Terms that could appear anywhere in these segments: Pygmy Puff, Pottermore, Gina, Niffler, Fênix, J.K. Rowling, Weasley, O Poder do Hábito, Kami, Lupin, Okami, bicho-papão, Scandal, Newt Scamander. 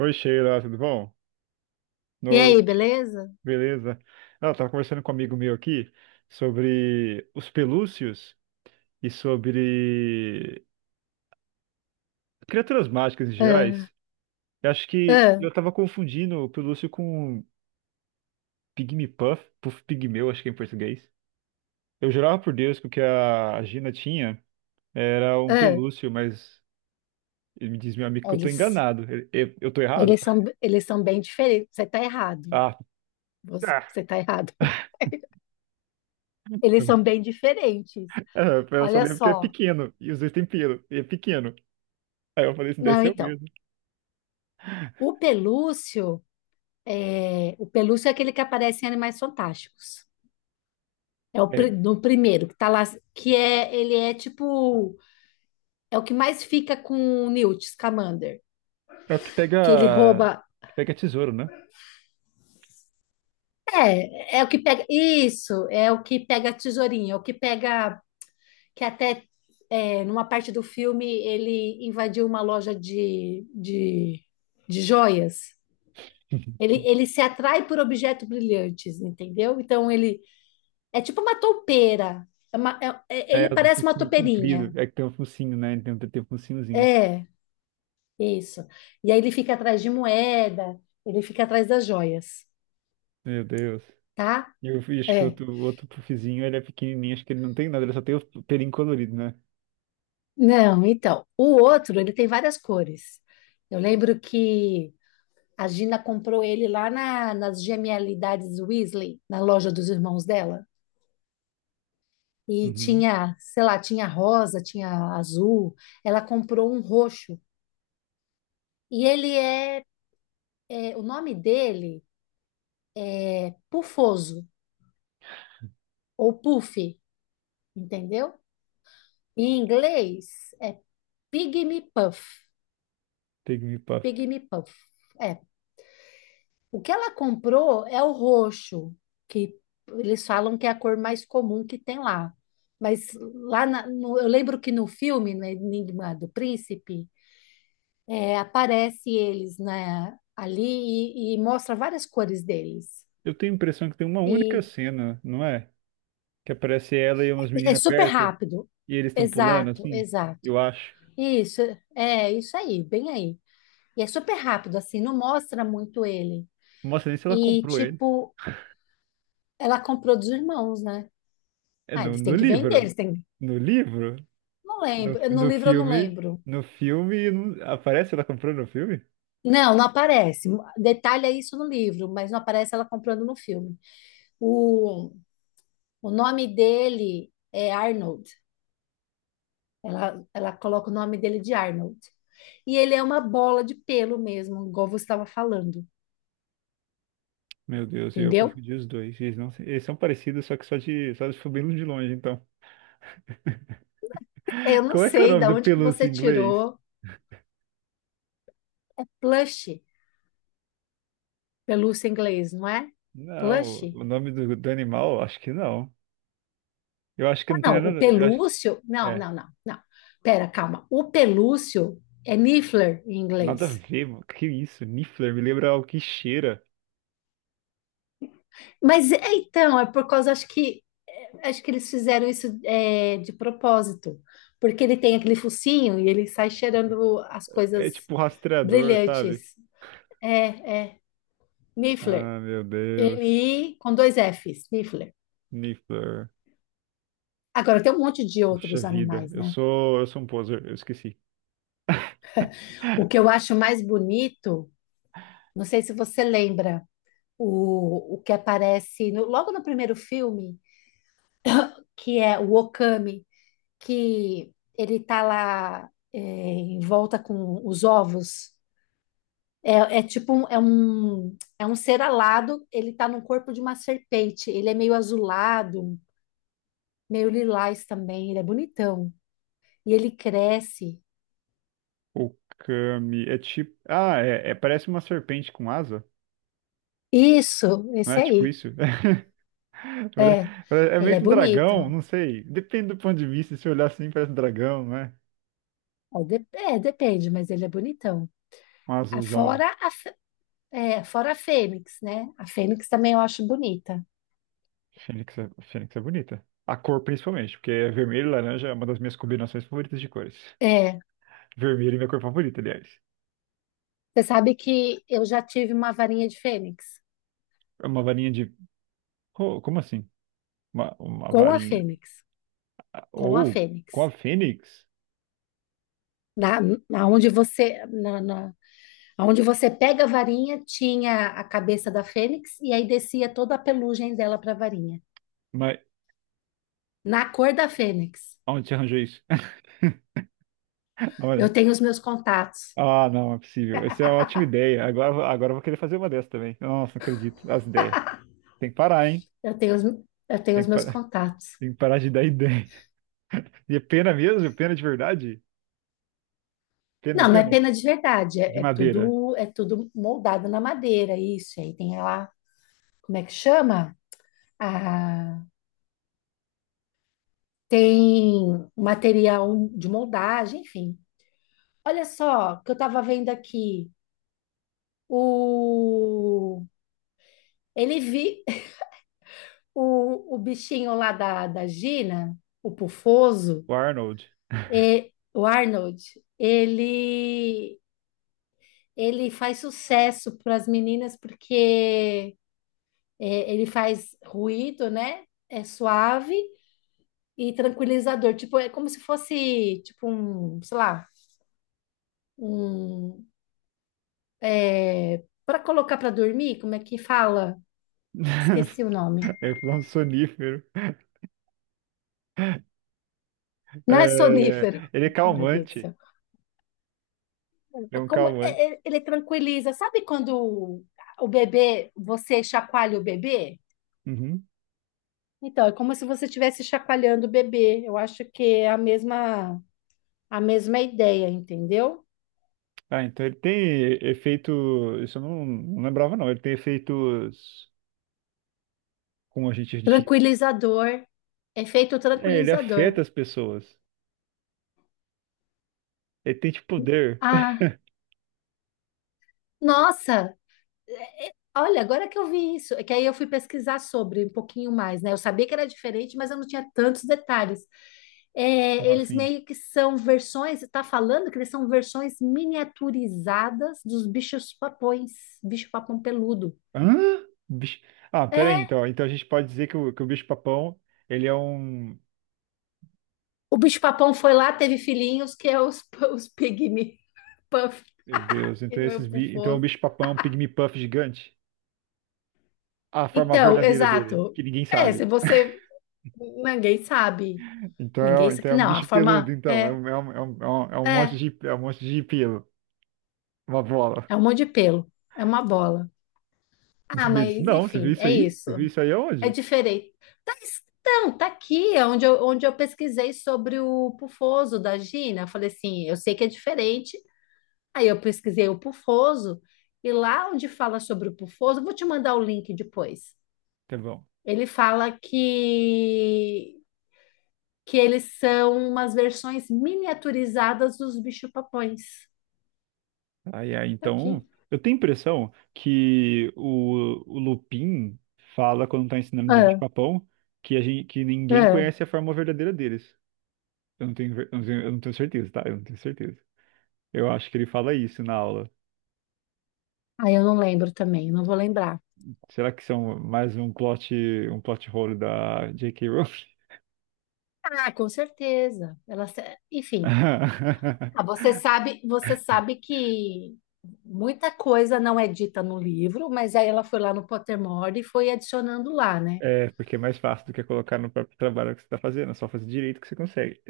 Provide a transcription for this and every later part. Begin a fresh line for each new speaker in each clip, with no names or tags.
Oi, Sheila, tudo bom?
E
Noite,
aí, beleza?
beleza? Ela estava conversando com um amigo meu aqui sobre os pelúcios e sobre criaturas mágicas em
Ah,
gerais. Eu acho que
ah,
eu estava confundindo o pelúcio com Pygmy Puff, Puff Pigmeu, acho que é em português. Eu jurava por Deus que o que a Gina tinha era um
ah.
pelúcio, mas ele me diz meu amigo
É,
que eu tô
eles,
enganado. Eu tô errado?
eles são, eles são bem diferentes. Você tá errado.
Ah,
Você,
ah.
você tá errado. Eles são bem diferentes.
É, eu só
Olha
lembro que é
só.
pequeno e os dois têm pelo, e é pequeno. Aí eu falei, isso deve
Não,
ser o
então,
mesmo.
o pelúcio o pelúcio é aquele que aparece em Animais Fantásticos. É o
É,
no primeiro que tá lá, que é, ele é tipo, é o que mais fica com o Newt Scamander,
é o
que ele rouba.
que pega tesouro, né?
É, é o que pega. Isso, é o que pega a tesourinha, é o que pega que até é, numa parte do filme ele invadiu uma loja de joias. Ele se atrai por objetos brilhantes, entendeu? Então ele é tipo uma toupeira. Ele
É, o do
parece uma
focinho comprido.
toupeirinha.
É que tem um focinho, né? Ele tem, um, tem um focinhozinho.
É, isso. E aí ele fica atrás de moeda, ele fica atrás das joias,
Meu Deus.
tá?
E eu acho que
É.
o outro puffzinho, ele é pequenininho. Acho que ele não tem nada, ele só tem o pelinho colorido, né?
Não, então, o outro, ele tem várias cores. Eu lembro que a Gina comprou ele lá nas Genialidades Weasley, na loja dos irmãos dela. E
Uhum.
tinha, sei lá, tinha rosa, tinha azul. Ela comprou um roxo. E ele é, é, o nome dele é Pufoso, ou Puff, entendeu? Em inglês é Pygmy Puff.
Take me puff.
Pygmy Puff. É, o que ela comprou é o roxo, que eles falam que é a cor mais comum que tem lá. Mas lá eu lembro que no filme, no Enigma do Príncipe, é, aparece eles né, ali e mostra várias cores deles.
Eu tenho a impressão que tem uma única
E
cena, não é? Que aparece ela e umas
é
meninas
super
perto
rápido.
e eles estão pulando,
Exato,
assim.
exato.
Eu acho.
Isso, é isso aí, bem aí. E é super rápido, assim, não mostra muito ele.
Não mostra nem se ela
E,
comprou ele.
tipo, ela comprou dos irmãos, né?
É
Ah,
no,
eles
no
têm que vender,
livro.
eles têm.
No livro?
Não
No,
lembro, no
no
livro eu não
filme,
lembro.
no filme, aparece ela comprando no filme?
Não, não aparece. Detalha isso no livro, mas não aparece ela comprando no filme. O, o nome dele é Arnold. Ela coloca o nome dele de Arnold. E ele é uma bola de pelo mesmo, igual você estava falando,
Meu Deus, eu
entendeu?
confundi os dois. Eles não, se- Eles são parecidos, só que só de foi bem de longe, então.
Eu não
Qual é que é o
sei
nome
da
do
onde que
pelúcia
você
em inglês?
tirou plush, pelúcia em inglês, não é?
Não,
Plush?
o nome do, do animal, acho que não. Eu acho que
Ah,
não tem
não, o
nada, eu acho,
pelúcio. Não,
é,
não, não, não. Pera, calma. O pelúcio é niffler em
nada a
inglês.
ver, mano. Que isso? Niffler me lembra algo que cheira.
Mas é, então, é por causa, acho que é, acho que eles fizeram isso é, de propósito, porque ele tem aquele focinho e ele sai cheirando as coisas
É tipo rastreador, sabe?
brilhantes. É, é, Niffler.
Ah, meu Deus.
N-I com dois Fs, Niffler.
Niffler.
Agora, tem um monte de
Puxa
outros
vida,
animais, né?
eu sou um poser, eu esqueci.
O que eu acho mais bonito, não sei se você lembra, o que aparece logo no primeiro filme, que é o Okami, que ele tá lá é, em volta com os ovos. É, é tipo um, é um, é um ser alado, ele tá no corpo de uma serpente. Ele é meio azulado, meio lilás também, ele é bonitão. E ele cresce.
O Kami é tipo. Ah, é, parece uma serpente com asa.
Isso,
Não
esse
é tipo
aí.
isso? Pare-
É,
É
ele
meio
é
que um
bonito.
dragão, não sei. Depende do ponto de vista. Se olhar assim, parece um dragão, não é?
É, é, depende, mas ele é bonitão.
Um
Ah,
azulzão.
fora a, é, fora a Fênix, né? A Fênix também eu acho bonita.
Fênix é bonita. A cor, principalmente, porque é vermelho e laranja é uma das minhas combinações favoritas de cores.
É,
Vermelho é minha cor favorita, aliás.
você sabe que eu já tive uma varinha de Fênix.
É uma varinha de. Como assim? Uma
Com a
varinha.
Fênix, com a
Ou com
Fênix.
a Fênix?
Na, na onde você, na, na, onde você pega a varinha, tinha a cabeça da Fênix e aí descia toda a pelugem dela para a varinha.
Mas
Na cor da Fênix.
onde você arranjou isso?
Eu tenho os meus contatos.
Ah, não, é possível. Essa é uma ótima ideia. Agora eu vou querer fazer uma dessa também. Nossa, não acredito. As ideias. Tem que parar, hein?
Eu tenho os, eu tenho
Tem
os
que
meus
parar,
contatos.
tem que parar de dar ideia. E é pena mesmo? Pena de verdade? Pena,
Não, não é
pena?
pena de verdade,
De
é,
madeira.
é tudo moldado na madeira, isso. Aí tem lá, como é que chama? Ah, tem material de moldagem, enfim. Olha só, o que eu estava vendo aqui, o... Ele vi o bichinho lá da Gina, o Pufoso,
O Arnold.
e, o Arnold, ele, ele faz sucesso para as meninas porque é, ele faz ruído, né? É suave e tranquilizador. Tipo, é como se fosse, tipo, um, sei lá, um... É, para colocar para dormir, como é que fala? Esqueci o nome.
É um sonífero.
Não é
É,
sonífero.
ele é
Meu Deus do
calmante.
céu.
É
É
um
Como é-
calmante.
ele tranquiliza, sabe quando o bebê, você chacoalha o bebê?
Uhum.
Então, é como se você estivesse chacoalhando o bebê. Eu acho que é a mesma ideia, entendeu?
Ah, então ele tem efeito. Isso eu não, não lembrava, não. Ele tem efeitos. Como a gente diz.
Tranquilizador, efeito
É, ele afeta
tranquilizador.
as pessoas. Ele tem tipo poder.
Ah, nossa! Olha, agora que eu vi isso, é que aí eu fui pesquisar sobre um pouquinho mais, né? Eu sabia que era diferente, mas eu não tinha tantos detalhes. É,
Como
eles
assim?
meio que são versões, tá falando que eles são versões miniaturizadas dos bichos papões, bicho papão peludo.
Hã? Bicho... Ah, peraí,
É,
então. Então a gente pode dizer que que o bicho-papão, ele é um.
o bicho papão foi lá, teve filhinhos, que é os, os pygmy puff,
Meu Deus, então esses
meu
bi... então o
pufoso.
bicho-papão é um pygmy puff gigante? A forma
Então,
verdadeira dele,
exato.
que ninguém
É, se
sabe.
você, ninguém sabe, ninguém
Então é
sabe,
um
não, a
bicho peludo,
forma,
então. É
é,
um, é um, é um, é um é um monte
é,
de, é um monte de pelo. Uma bola.
é um monte de pelo, é uma bola.
Não
Ah,
sabia disso.
mas
Não, você viu
enfim,
isso
é
aí?
isso.
Você viu isso aí
É
aonde?
diferente. Tá, então, tá aqui, é onde eu pesquisei sobre o pufoso da Gina. Eu falei assim, eu sei que é diferente. Aí eu pesquisei o pufoso, e lá onde fala sobre o pufoso, eu vou te mandar o link depois.
Tá bom.
Ele fala que eles são umas versões miniaturizadas dos bicho-papões.
Ai, ai,
Tá
então,
aqui.
eu tenho a impressão que o Lupin fala quando tá ensinando de
É,
bicho-papão que, a gente, que ninguém
é.
conhece a forma verdadeira deles. Eu não tenho, eu não tenho certeza, tá? Eu não tenho certeza. Eu acho que ele fala isso na aula.
Aí eu não lembro também, não vou lembrar.
Será que são mais um plot hole da J.K. Rowling?
Ah, com certeza. Ela, enfim. Ah, você sabe que muita coisa não é dita no livro, mas aí ela foi lá no Pottermore e foi adicionando lá, né?
É, porque é mais fácil do que colocar no próprio trabalho que você tá fazendo, é só fazer direito que você consegue.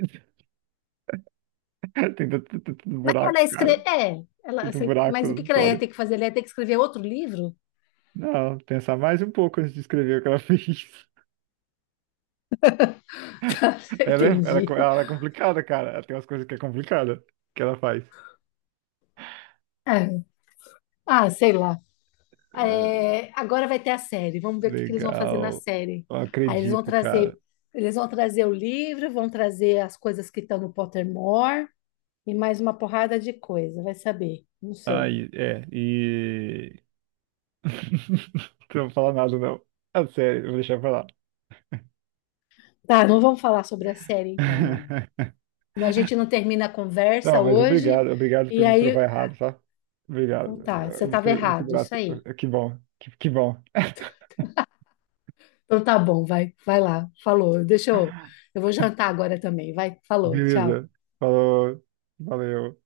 Tem tanto, tanto
Mas ela
buraco, cara.
escreve, é, ela,
Tanto
assim,
buraco
mas o que
na
que ela ia
história.
ter que fazer? Ela ia ter que escrever outro livro?
Não, pensar mais um pouco antes de escrever o que ela fez.
Entendi.
Ela é complicada, cara. Ela tem umas coisas que é complicada que ela faz.
É. Ah, sei lá.
Ah,
É, agora vai ter a série. Vamos ver o que que eles vão fazer na
legal.
série.
Eu
Aí
acredito, cara.
eles vão trazer o livro, vão trazer as coisas que estão no Pottermore e mais uma porrada de coisa. Vai saber. Não sei.
Ai, é, e. Não vou falar nada, não. Ah, sério, eu vou deixar pra lá.
Tá, não vamos falar sobre a série então, não. A gente não termina a
Não,
conversa
mas
hoje,
obrigado, obrigado
e
por me provar
aí.
errado, tá?
Então
Obrigado.
tá, você
Muito,
estava
muito
errado, isso
grato.
aí.
Que bom, que bom.
Então tá bom, vai, vai lá, falou. Deixa eu. Eu vou jantar agora também, vai, falou, tchau.
Beleza. Falou, valeu.